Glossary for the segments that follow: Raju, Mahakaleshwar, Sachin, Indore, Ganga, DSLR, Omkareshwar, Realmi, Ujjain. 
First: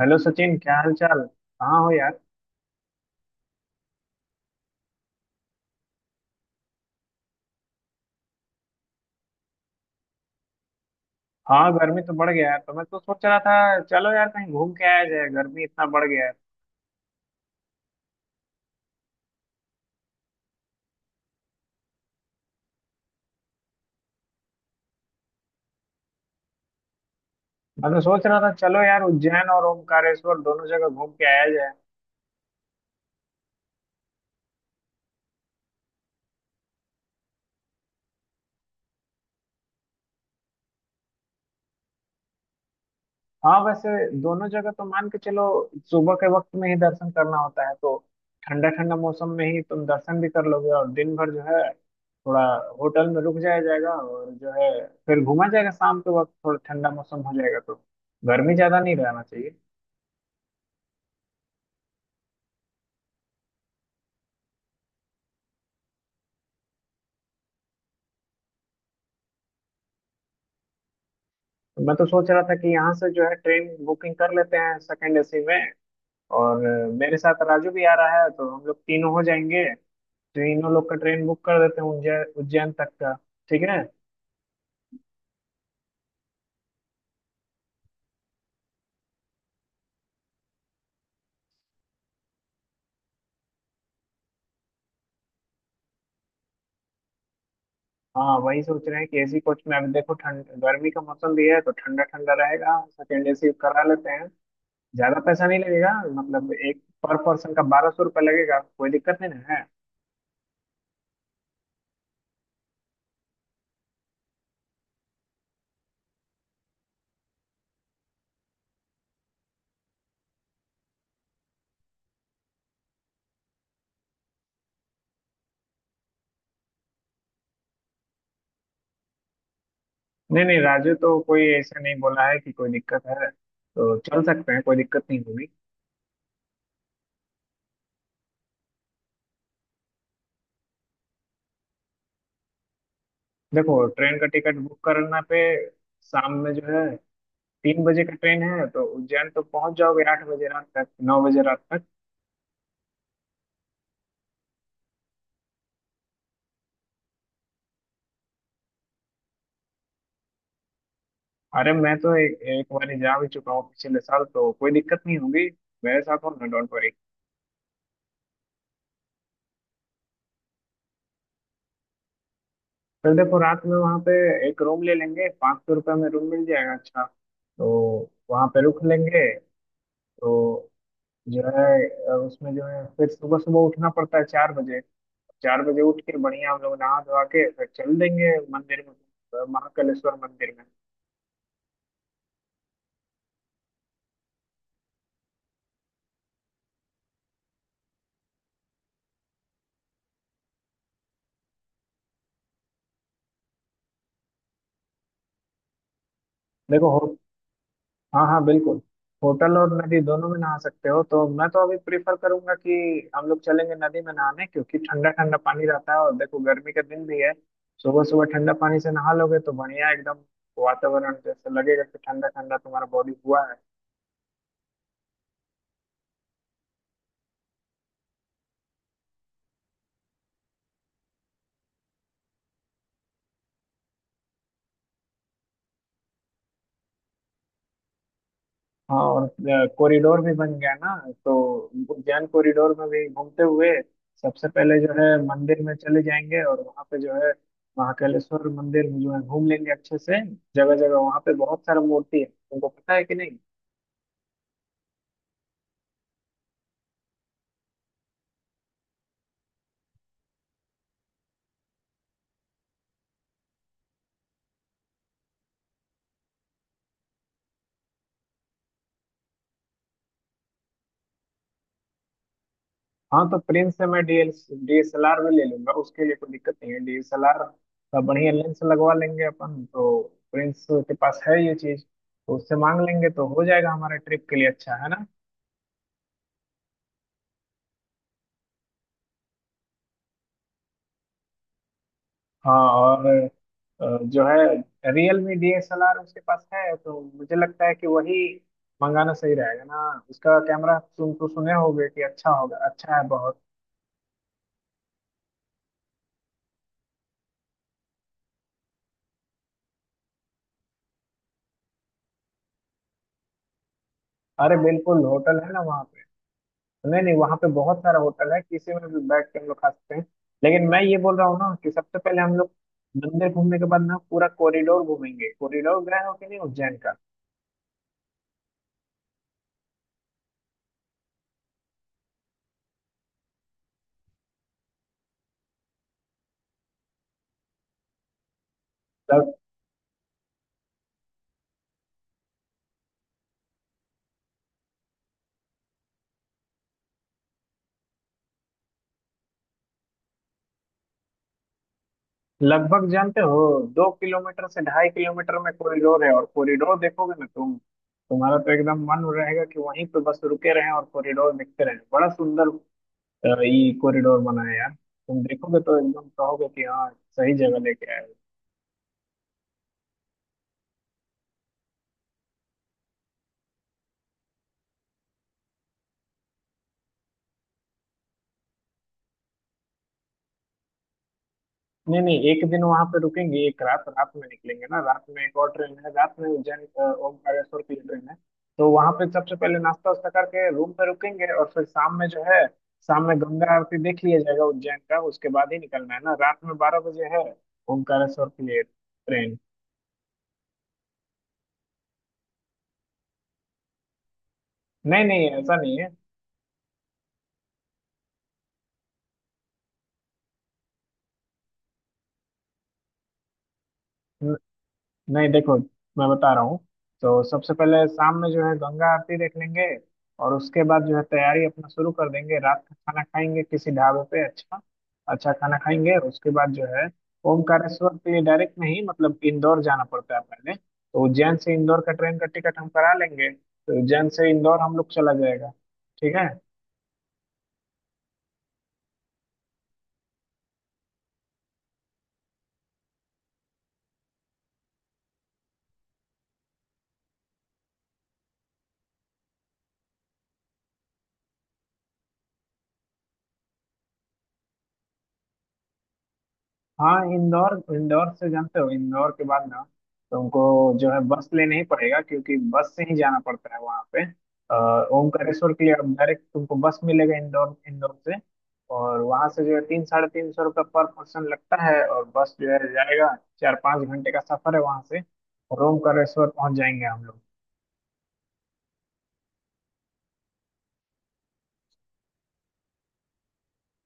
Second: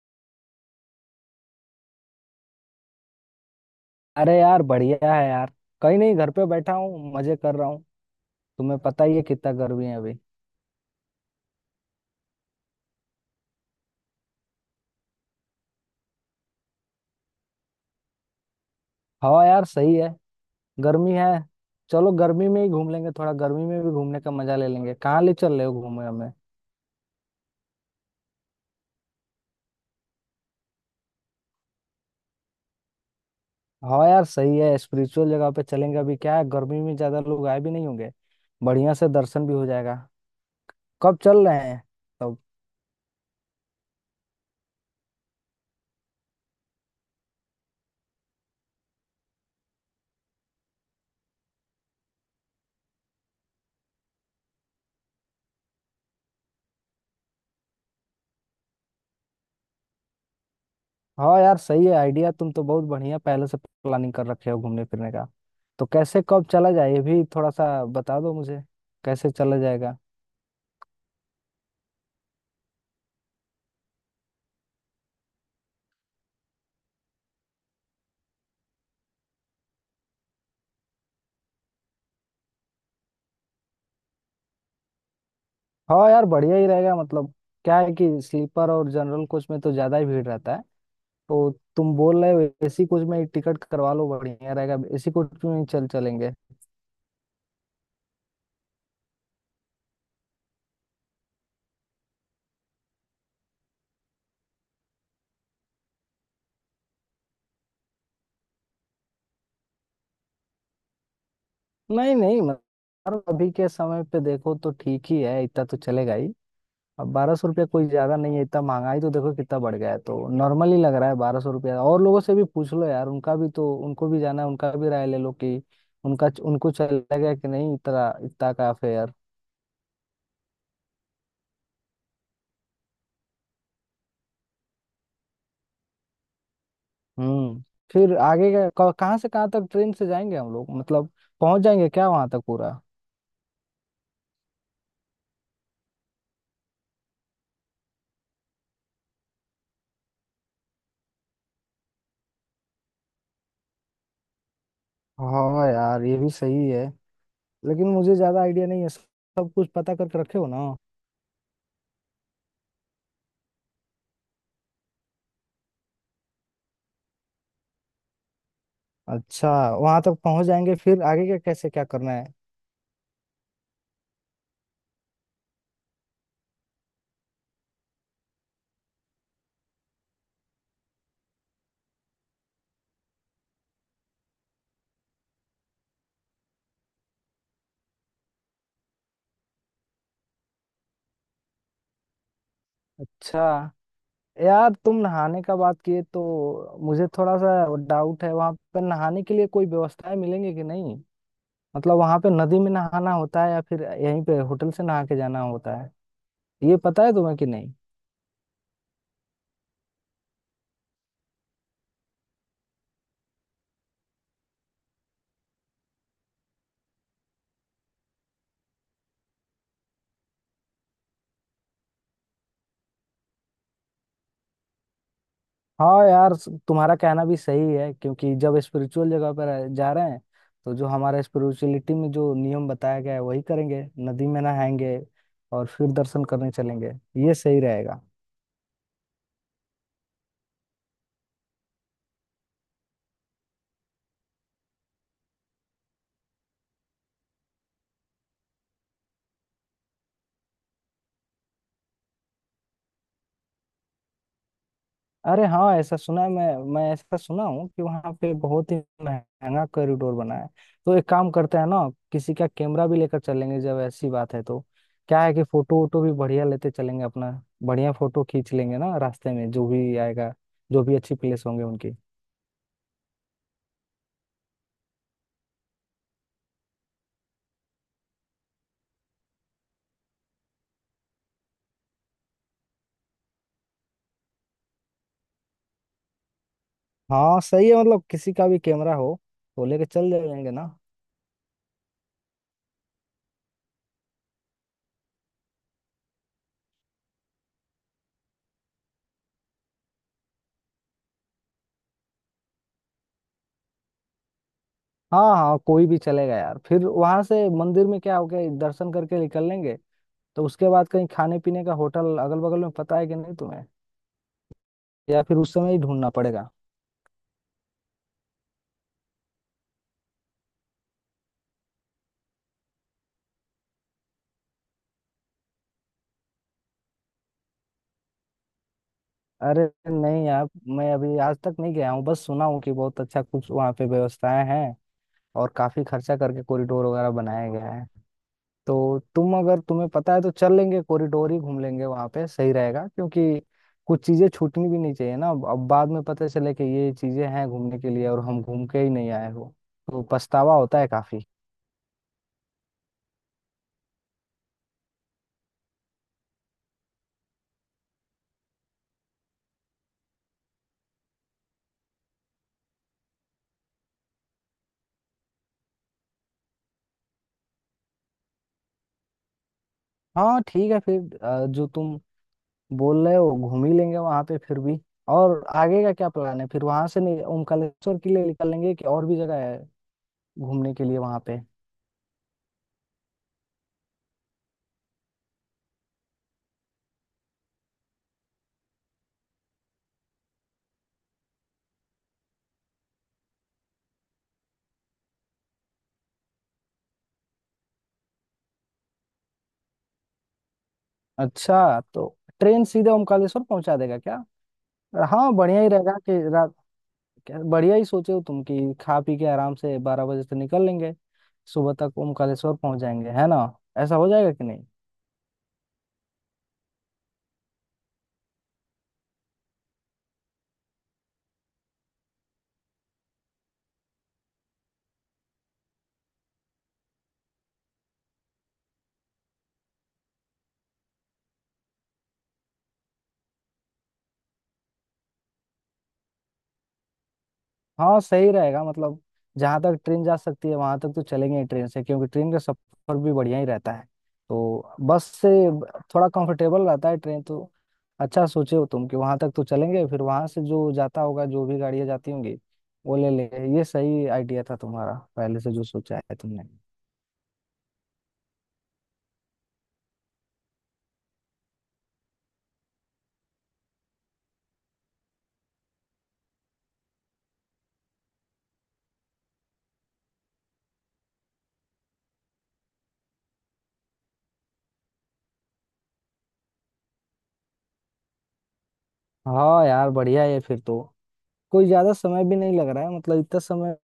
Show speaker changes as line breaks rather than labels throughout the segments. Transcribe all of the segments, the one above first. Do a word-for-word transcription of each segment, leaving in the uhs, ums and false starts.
Hello Sachin, क्या हाल चाल। कहाँ हो यार।
अरे यार, बढ़िया है यार। कहीं नहीं, घर पे बैठा हूँ, मजे कर रहा हूँ। तुम्हें पता ही है कितना गर्मी है अभी।
हाँ, गर्मी तो बढ़ गया है, तो मैं तो सोच रहा था चलो यार कहीं घूम के आया जाए, गर्मी इतना बढ़ गया है।
हवा यार सही है। गर्मी है। चलो गर्मी में ही घूम लेंगे, थोड़ा गर्मी में भी घूमने का मजा ले लेंगे। कहाँ ले चल रहे हो घूमने हमें?
मैं तो सोच रहा था चलो यार उज्जैन और ओमकारेश्वर दोनों जगह घूम के आया जाए।
हवा यार सही है, स्पिरिचुअल जगह पे चलेंगे। अभी क्या है, गर्मी में ज्यादा लोग आए भी नहीं होंगे। बढ़िया से दर्शन भी हो जाएगा। कब चल रहे हैं तब?
हाँ वैसे, दोनों जगह तो मान के चलो। सुबह के वक्त में ही दर्शन करना होता है, तो ठंडा ठंडा मौसम में ही तुम दर्शन भी कर लोगे और दिन भर जो है थोड़ा होटल में रुक जाया जाएगा और जो है फिर घूमा जाएगा। शाम के वक्त थोड़ा ठंडा मौसम हो जाएगा तो गर्मी ज्यादा नहीं रहना चाहिए।
हाँ यार सही है आइडिया, तुम तो बहुत बढ़िया पहले से प्लानिंग कर रखे हो घूमने फिरने का। तो कैसे, कब चला जाए, ये भी थोड़ा सा बता दो मुझे, कैसे चला जाएगा।
मैं तो सोच रहा था कि यहाँ से जो है ट्रेन बुकिंग कर लेते हैं सेकंड एसी में। और अ, मेरे साथ राजू भी आ रहा है तो हम लोग तीनों हो जाएंगे। तीनों लोग का ट्रेन बुक कर देते हैं उज्जैन उज्जैन तक का। ठीक है।
हाँ यार बढ़िया ही रहेगा। मतलब क्या है कि स्लीपर और जनरल कोच में तो ज्यादा ही भीड़ रहता है, तो तुम बोल रहे हो एसी कोच में ही टिकट करवा लो, बढ़िया रहेगा, एसी कोच में ही चल चलेंगे।
हाँ वही सोच रहे हैं कि एसी कोच में, अभी देखो ठंड गर्मी का मौसम भी है तो ठंडा ठंडा रहेगा, सेकंड एसी करा लेते हैं, ज्यादा पैसा नहीं लगेगा। मतलब एक पर पर्सन का बारह सौ रुपये लगेगा, कोई दिक्कत नहीं ना है।
नहीं नहीं, मतलब यार, अभी के समय पे देखो तो ठीक ही है, इतना तो चलेगा ही। अब बारह सौ रुपया कोई ज्यादा नहीं है, इतना महंगाई तो देखो कितना बढ़ गया है, तो नॉर्मल ही लग रहा है बारह सौ रुपया। और लोगों से भी पूछ लो यार, उनका भी तो, उनको भी जाना है, उनको भी राय ले लो कि उनका उनको चलेगा कि नहीं इतना इतना का फेयर।
नहीं नहीं, राजू तो कोई ऐसा नहीं बोला है कि कोई दिक्कत है, तो चल सकते हैं, कोई दिक्कत नहीं होगी।
हम्म। फिर आगे का क- कहाँ से कहाँ तक ट्रेन से जाएंगे हम लोग? मतलब पहुंच जाएंगे क्या वहां तक पूरा?
देखो, ट्रेन का टिकट बुक करना पे शाम में जो है तीन बजे का ट्रेन है, तो उज्जैन तो पहुंच जाओगे आठ बजे रात तक, नौ बजे रात तक।
हाँ यार ये भी सही है, लेकिन मुझे ज्यादा आइडिया नहीं है, सब कुछ पता करके रखे हो ना।
अरे मैं तो ए, एक बार ही जा भी चुका हूँ पिछले साल, तो कोई दिक्कत नहीं होगी, मेरे साथ हो ना, डोंट वरी।
अच्छा, वहां तक पहुंच जाएंगे, फिर आगे का कैसे क्या करना है?
फिर देखो रात में वहाँ पे एक रूम ले लेंगे, पाँच सौ रुपये में रूम मिल जाएगा अच्छा, तो वहाँ पे रुक लेंगे। तो जो है अ, उसमें जो है फिर सुबह सुबह उठना पड़ता है चार बजे। चार बजे उठ के बढ़िया हम लोग नहा धोवा के फिर चल देंगे मंदिर में, अ, महाकालेश्वर मंदिर में।
अच्छा यार, तुम नहाने का बात किए तो मुझे थोड़ा सा डाउट है, वहां पर नहाने के लिए कोई व्यवस्थाएं मिलेंगी कि नहीं? मतलब वहां पे नदी में नहाना होता है या फिर यहीं पे होटल से नहा के जाना होता है, ये
देखो
पता है
हो,
तुम्हें कि नहीं?
हाँ हाँ बिल्कुल, होटल और नदी दोनों में नहा सकते हो। तो मैं तो अभी प्रेफर करूंगा कि हम लोग चलेंगे नदी में नहाने, क्योंकि ठंडा ठंडा पानी रहता है और देखो गर्मी का दिन भी है। सुबह सुबह ठंडा पानी से नहा लोगे तो बढ़िया, एकदम वातावरण जैसे लगेगा कि ठंडा ठंडा तुम्हारा बॉडी हुआ है।
हाँ यार, स- तुम्हारा कहना भी सही है, क्योंकि जब स्पिरिचुअल जगह पर आ- जा रहे हैं तो जो हमारा स्पिरिचुअलिटी में जो नियम बताया गया है वही करेंगे। नदी में नहाएंगे और फिर दर्शन करने चलेंगे, ये सही रहेगा।
हाँ और कॉरिडोर भी बन गया ना, तो उद्यान कॉरिडोर में भी घूमते हुए सबसे पहले जो है मंदिर में चले जाएंगे और वहाँ पे जो है महाकालेश्वर मंदिर में जो है घूम लेंगे अच्छे से। जगह जगह वहाँ पे बहुत सारा मूर्ति है, तुमको पता है कि नहीं।
अरे हाँ, ऐसा सुना है, मैं मैं ऐसा सुना हूँ कि वहाँ पे बहुत ही महंगा कॉरिडोर बना है। तो एक काम करते हैं ना, किसी का कैमरा भी लेकर चलेंगे जब ऐसी बात है तो। क्या है कि फोटो वोटो भी बढ़िया लेते चलेंगे अपना, बढ़िया फोटो खींच लेंगे ना, रास्ते में जो भी आएगा, जो भी अच्छी प्लेस होंगे उनकी।
हाँ तो प्रिंस से मैं DL D S L R में ले लूंगा, उसके लिए कोई दिक्कत नहीं है। डी एस एल आर का बढ़िया लेंस लगवा लेंगे अपन तो। प्रिंस के पास है ये चीज, तो उससे मांग लेंगे, तो हो जाएगा हमारे ट्रिप के लिए अच्छा है ना।
हाँ सही है, मतलब किसी का भी कैमरा हो तो लेके चल जाएंगे ना।
हाँ और अ, जो है Realme D S L R उसके पास है, तो मुझे लगता है कि वही मंगाना सही रहेगा ना। उसका कैमरा तुम तो सुने होगे कि अच्छा होगा, अच्छा है बहुत।
हाँ हाँ, कोई भी चलेगा यार। फिर वहां से मंदिर में क्या हो गया, दर्शन करके निकल लेंगे तो उसके बाद कहीं खाने पीने का होटल अगल बगल में पता है कि नहीं तुम्हें,
अरे बिल्कुल
या फिर
होटल है
उस
ना
समय ही
वहाँ
ढूंढना
पे।
पड़ेगा?
नहीं नहीं, वहाँ पे बहुत सारा होटल है, किसी में भी बैठ के हम लोग खा सकते हैं। लेकिन मैं ये बोल रहा हूँ ना कि सबसे पहले हम लोग मंदिर घूमने के बाद ना पूरा कॉरिडोर घूमेंगे। कॉरिडोर गए हो कि नहीं उज्जैन
अरे नहीं यार, मैं अभी आज तक नहीं गया हूँ, बस सुना हूँ कि बहुत अच्छा कुछ वहाँ पे व्यवस्थाएं हैं और काफी खर्चा करके कॉरिडोर वगैरह बनाया गया है। तो
का।
तुम, अगर तुम्हें पता है तो चल लेंगे, कॉरिडोर ही घूम लेंगे वहां पे, सही रहेगा। क्योंकि कुछ चीजें छूटनी भी नहीं चाहिए ना। अब अब बाद में पता चले कि ये चीजें हैं घूमने के लिए और हम घूम के ही नहीं आए हो, तो पछतावा होता है काफी।
लगभग जानते हो, दो किलोमीटर से ढाई किलोमीटर में कॉरिडोर है, और कॉरिडोर देखोगे ना तुम, तुम्हारा तो एकदम मन रहेगा कि वहीं पे बस रुके रहें और कॉरिडोर देखते रहें, बड़ा सुंदर अ, ये कॉरिडोर बना है यार। तुम देखोगे तो एकदम कहोगे कि हाँ सही जगह लेके आए।
हाँ ठीक है, फिर अ, जो तुम बोल रहे हो घूम ही लेंगे वहां पे फिर भी। और आगे का क्या प्लान है, फिर वहां से नहीं ओमकालेश्वर के लिए निकल लेंगे कि और भी जगह है घूमने के लिए वहां पे?
नहीं नहीं, एक दिन वहां पे रुकेंगे, एक रात रात में निकलेंगे ना। रात में एक और ट्रेन है रात में, उज्जैन अ, ओमकारेश्वर की ट्रेन है। तो वहां पे सबसे पहले नाश्ता वास्ता करके रूम पे रुकेंगे और फिर शाम में जो है, शाम में गंगा आरती देख लिया जाएगा उज्जैन का, उसके बाद ही निकलना है ना। रात में बारह बजे है ओमकारेश्वर के लिए ट्रेन।
अच्छा, तो ट्रेन सीधे ओमकालेश्वर पहुंचा देगा क्या?
नहीं नहीं,
हाँ
ऐसा
बढ़िया ही
नहीं है।
रहेगा कि रा- क्या बढ़िया ही सोचे हो तुम, कि खा पी के आराम से बारह बजे से निकल लेंगे, सुबह तक ओमकालेश्वर पहुंच जाएंगे, है ना? ऐसा हो जाएगा कि नहीं?
नहीं देखो, मैं बता रहा हूँ। तो सबसे पहले शाम में जो है गंगा आरती देख लेंगे, और उसके बाद जो है तैयारी अपना शुरू कर देंगे, रात का खाना खाएंगे किसी ढाबे पे अच्छा अच्छा खाना खाएंगे। उसके बाद जो है ओमकारेश्वर के लिए डायरेक्ट नहीं, मतलब इंदौर जाना पड़ता है पहले। तो उज्जैन से इंदौर का ट्रेन का टिकट हम करा लेंगे, तो उज्जैन से इंदौर हम लोग चला जाएगा, ठीक है।
हाँ सही रहेगा, मतलब जहां तक ट्रेन जा सकती है वहां तक तो चलेंगे ही ट्रेन से, क्योंकि ट्रेन का सफर भी बढ़िया ही रहता है। तो बस से ब- थोड़ा कंफर्टेबल रहता है ट्रेन तो। अच्छा सोचे हो तुम कि वहां तक तो चलेंगे, फिर वहां से जो जाता होगा, जो भी गाड़ियां जाती होंगी वो ले लेंगे। ये सही आइडिया था तुम्हारा पहले से जो सोचा है तुमने।
हाँ, इंदौर इंदौर से जानते हो, इंदौर के बाद ना तुमको जो है बस लेना ही पड़ेगा, क्योंकि बस से ही जाना पड़ता है वहाँ पे अ, ओमकारेश्वर के लिए। अब डायरेक्ट तुमको बस मिलेगा इंदौर इंदौर से, और वहाँ से जो है तीन साढ़े तीन सौ रुपये पर पर्सन लगता है, और बस जो है जाएगा, चार पाँच घंटे का सफर है वहाँ से, और ओमकारेश्वर पहुँच जाएंगे हम लोग।
हाँ यार बढ़िया है फिर तो। कोई ज्यादा समय भी नहीं लग रहा है, मतलब इतना समय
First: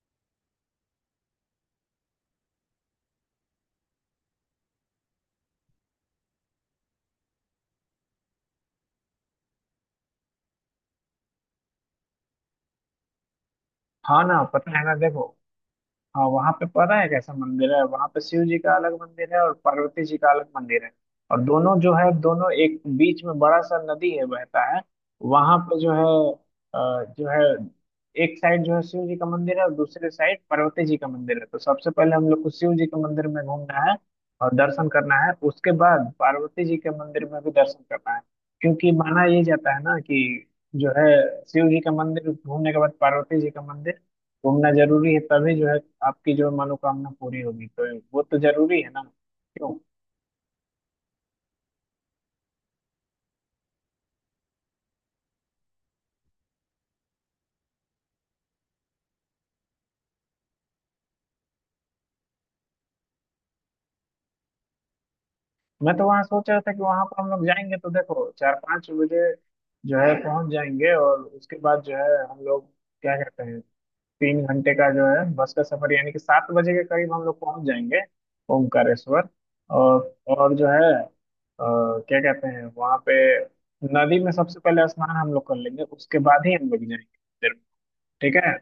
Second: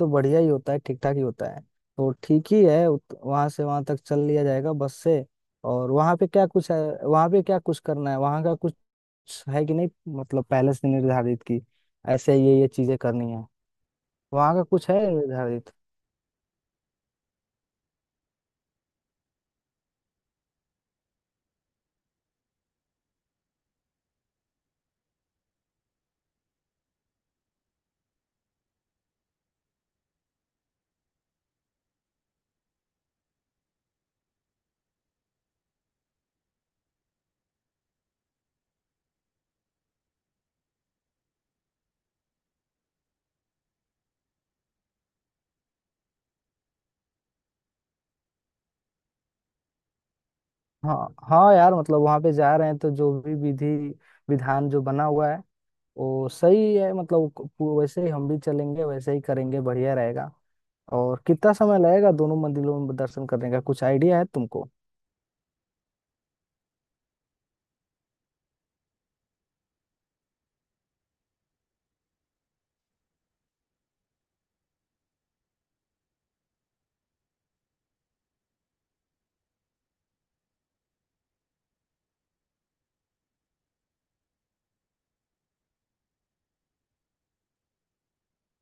तो बढ़िया ही होता है, ठीक ठाक ही होता है। तो ठीक ही है, उत- वहाँ से वहाँ तक चल लिया जाएगा बस से। और वहाँ पे क्या कुछ है? वहाँ पे क्या कुछ करना है, वहाँ का कुछ है कि नहीं? मतलब पहले से निर्धारित की ऐसे ये ये चीजें करनी है,
हाँ ना,
वहाँ का
पता है
कुछ
ना
है
देखो।
निर्धारित?
हाँ वहां पे पता है कैसा मंदिर है, वहां पे शिव जी का अलग मंदिर है और पार्वती जी का अलग मंदिर है। और दोनों जो है, दोनों एक, बीच में बड़ा सा नदी है बहता है, वहां पे जो है अ, जो है एक साइड जो है शिव जी का मंदिर है और दूसरे साइड पार्वती जी का मंदिर है। तो सबसे पहले हम लोग को शिव जी के मंदिर में घूमना है और दर्शन करना है, उसके बाद पार्वती जी के मंदिर में भी दर्शन करना है। क्योंकि माना ये जाता है ना कि जो है शिव जी का मंदिर घूमने के बाद पार्वती जी का मंदिर घूमना जरूरी है, तभी जो है आपकी जो मनोकामना पूरी होगी, तो वो तो जरूरी है ना, क्यों।
हाँ हाँ यार, मतलब वहाँ पे जा रहे हैं तो जो भी विधि विधान जो बना हुआ है वो सही है। मतलब वो- वैसे ही हम भी चलेंगे, वैसे ही करेंगे, बढ़िया रहेगा। और कितना समय लगेगा दोनों मंदिरों में दर्शन करने का, कुछ आइडिया है तुमको?
मैं तो वहां सोच रहा था कि वहां पर हम लोग जाएंगे तो देखो चार पाँच बजे जो है पहुंच जाएंगे, और उसके बाद जो है हम लोग, क्या कहते हैं, तीन घंटे का जो है बस का सफर, यानी कि सात बजे के करीब हम लोग पहुंच जाएंगे ओमकारेश्वर। और और जो है अ, क्या कहते हैं, वहां पे नदी में सबसे पहले स्नान हम लोग कर लेंगे, उसके बाद ही हम लोग जाएंगे मंदिर में, ठीक है।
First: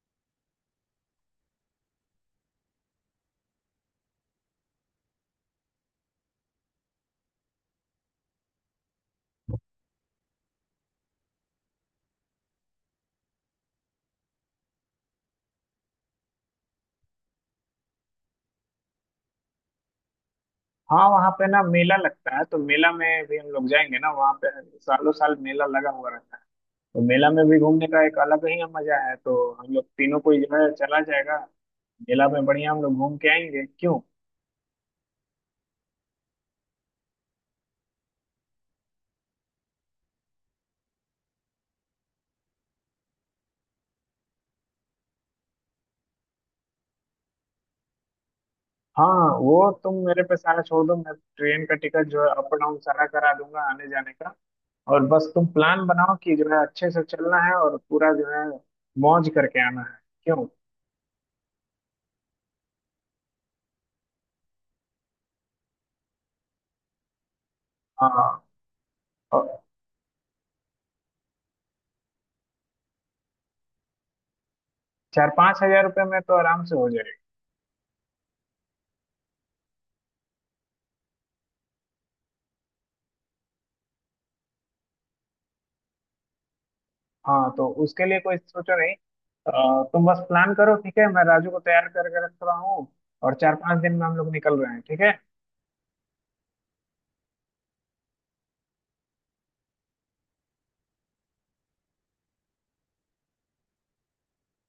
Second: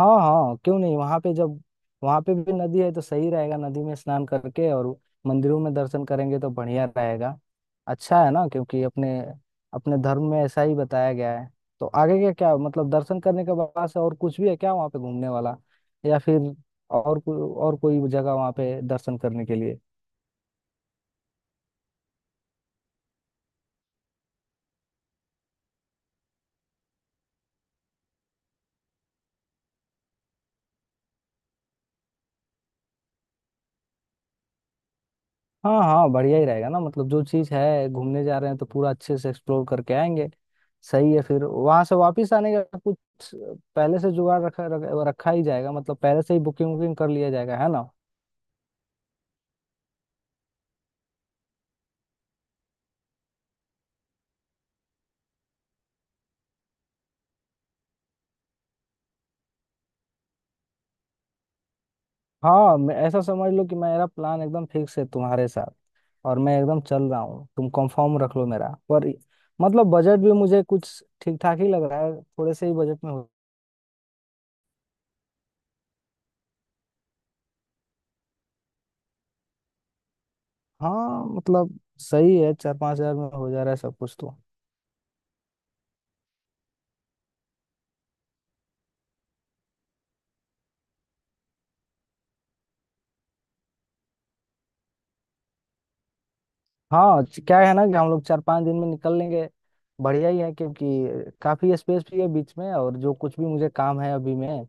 हाँ हाँ, क्यों नहीं। वहां पे जब वहां पे भी नदी है तो सही रहेगा, नदी में स्नान करके और मंदिरों में दर्शन करेंगे तो बढ़िया रहेगा। अच्छा है ना, क्योंकि अपने अपने धर्म में ऐसा ही बताया गया है। तो आगे क्या क्या, मतलब दर्शन करने के बाद से और कुछ भी है क्या वहाँ पे घूमने वाला, या फिर और कोई और कोई जगह वहाँ पे दर्शन करने के लिए?
हाँ वहाँ पे ना मेला लगता है, तो मेला में भी हम लोग जाएंगे ना वहाँ पे, सालों साल मेला लगा हुआ रहता है। तो मेला में भी घूमने का एक अलग ही मजा है, तो हम लोग तीनों को जो है चला जाएगा, मेला में बढ़िया हम लोग घूम के आएंगे, क्यों।
हाँ हाँ, बढ़िया ही रहेगा ना। मतलब जो चीज़ है, घूमने जा रहे हैं तो पूरा अच्छे से एक्सप्लोर करके आएंगे। सही है। फिर वहां से वापस आने का कुछ पहले से जुगाड़ रखा रख- रखा ही जाएगा, मतलब पहले से ही बुकिंग वुकिंग कर लिया जाएगा, है ना?
हाँ वो तुम मेरे पे सारा छोड़ दो, मैं ट्रेन का टिकट जो है अप डाउन सारा करा दूंगा आने जाने का, और बस तुम प्लान बनाओ कि जो है अच्छे से चलना है और पूरा जो है मौज करके आना है, क्यों।
हाँ, मैं, ऐसा समझ लो कि मेरा प्लान एकदम फिक्स है तुम्हारे साथ, और मैं एकदम चल रहा हूँ, तुम
हाँ
कंफर्म रख लो मेरा पर।
और
मतलब बजट भी मुझे कुछ ठीक ठाक ही लग रहा है, थोड़े से ही बजट में हो।
चार पाँच हजार रुपये में तो आराम से हो जाएगा।
हाँ मतलब सही है, चार पाँच हज़ार में हो जा रहा है सब कुछ तो।
हाँ तो उसके लिए कोई सोचो नहीं, अ, तुम बस प्लान करो ठीक है, मैं राजू को तैयार करके रख रहा हूँ, और चार पांच दिन में हम लोग निकल रहे हैं, ठीक है।
हाँ, च- क्या है ना कि हम लोग चार पांच दिन में निकल लेंगे, बढ़िया ही है। क्योंकि काफी स्पेस भी है बीच में, और जो कुछ भी मुझे काम है अभी, मैं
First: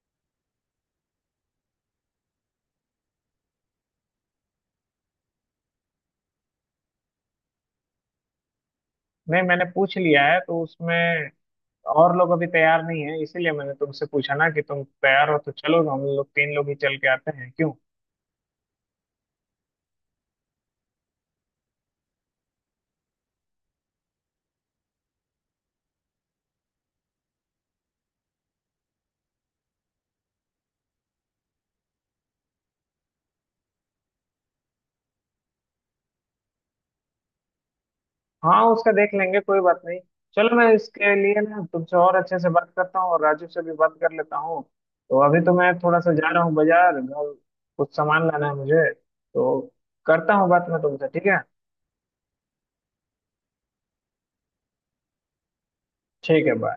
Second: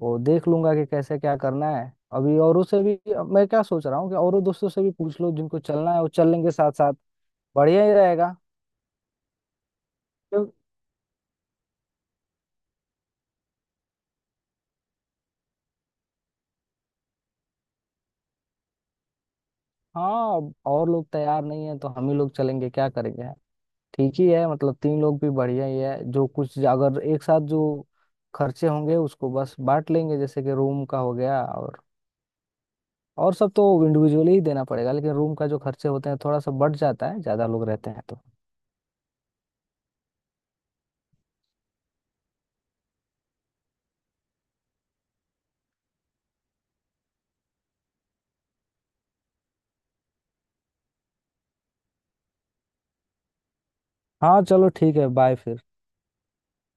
वो देख लूंगा कि कैसे क्या करना है। अभी औरों से भी, अब मैं क्या सोच रहा हूँ कि औरों दोस्तों से भी पूछ लो, जिनको चलना है वो चल लेंगे साथ साथ, बढ़िया ही रहेगा।
नहीं मैंने पूछ लिया है
क्यों-
तो उसमें और लोग अभी तैयार नहीं है, इसीलिए मैंने तुमसे पूछा ना कि तुम तैयार हो तो चलो हम लोग तीन लोग ही चल के आते हैं, क्यों।
हाँ, अब और लोग तैयार नहीं है तो हम ही लोग चलेंगे, क्या करेंगे। ठीक ही है, मतलब तीन लोग भी बढ़िया ही है। जो कुछ अगर एक साथ जो खर्चे होंगे उसको बस बांट लेंगे, जैसे कि रूम का हो गया। और और सब तो इंडिविजुअली ही देना पड़ेगा, लेकिन रूम का जो खर्चे होते हैं, थोड़ा सा बढ़ जाता है ज्यादा लोग रहते हैं तो।
हाँ उसका देख लेंगे, कोई बात नहीं। चलो मैं इसके लिए ना तुमसे और अच्छे से बात करता हूँ और राजू से भी बात कर लेता हूँ। तो अभी तो मैं थोड़ा सा जा रहा हूँ बाजार, घर कुछ सामान लाना है मुझे, तो करता हूँ बात मैं तुमसे, ठीक है।
हाँ चलो ठीक है, बाय फिर।
ठीक है, बाय।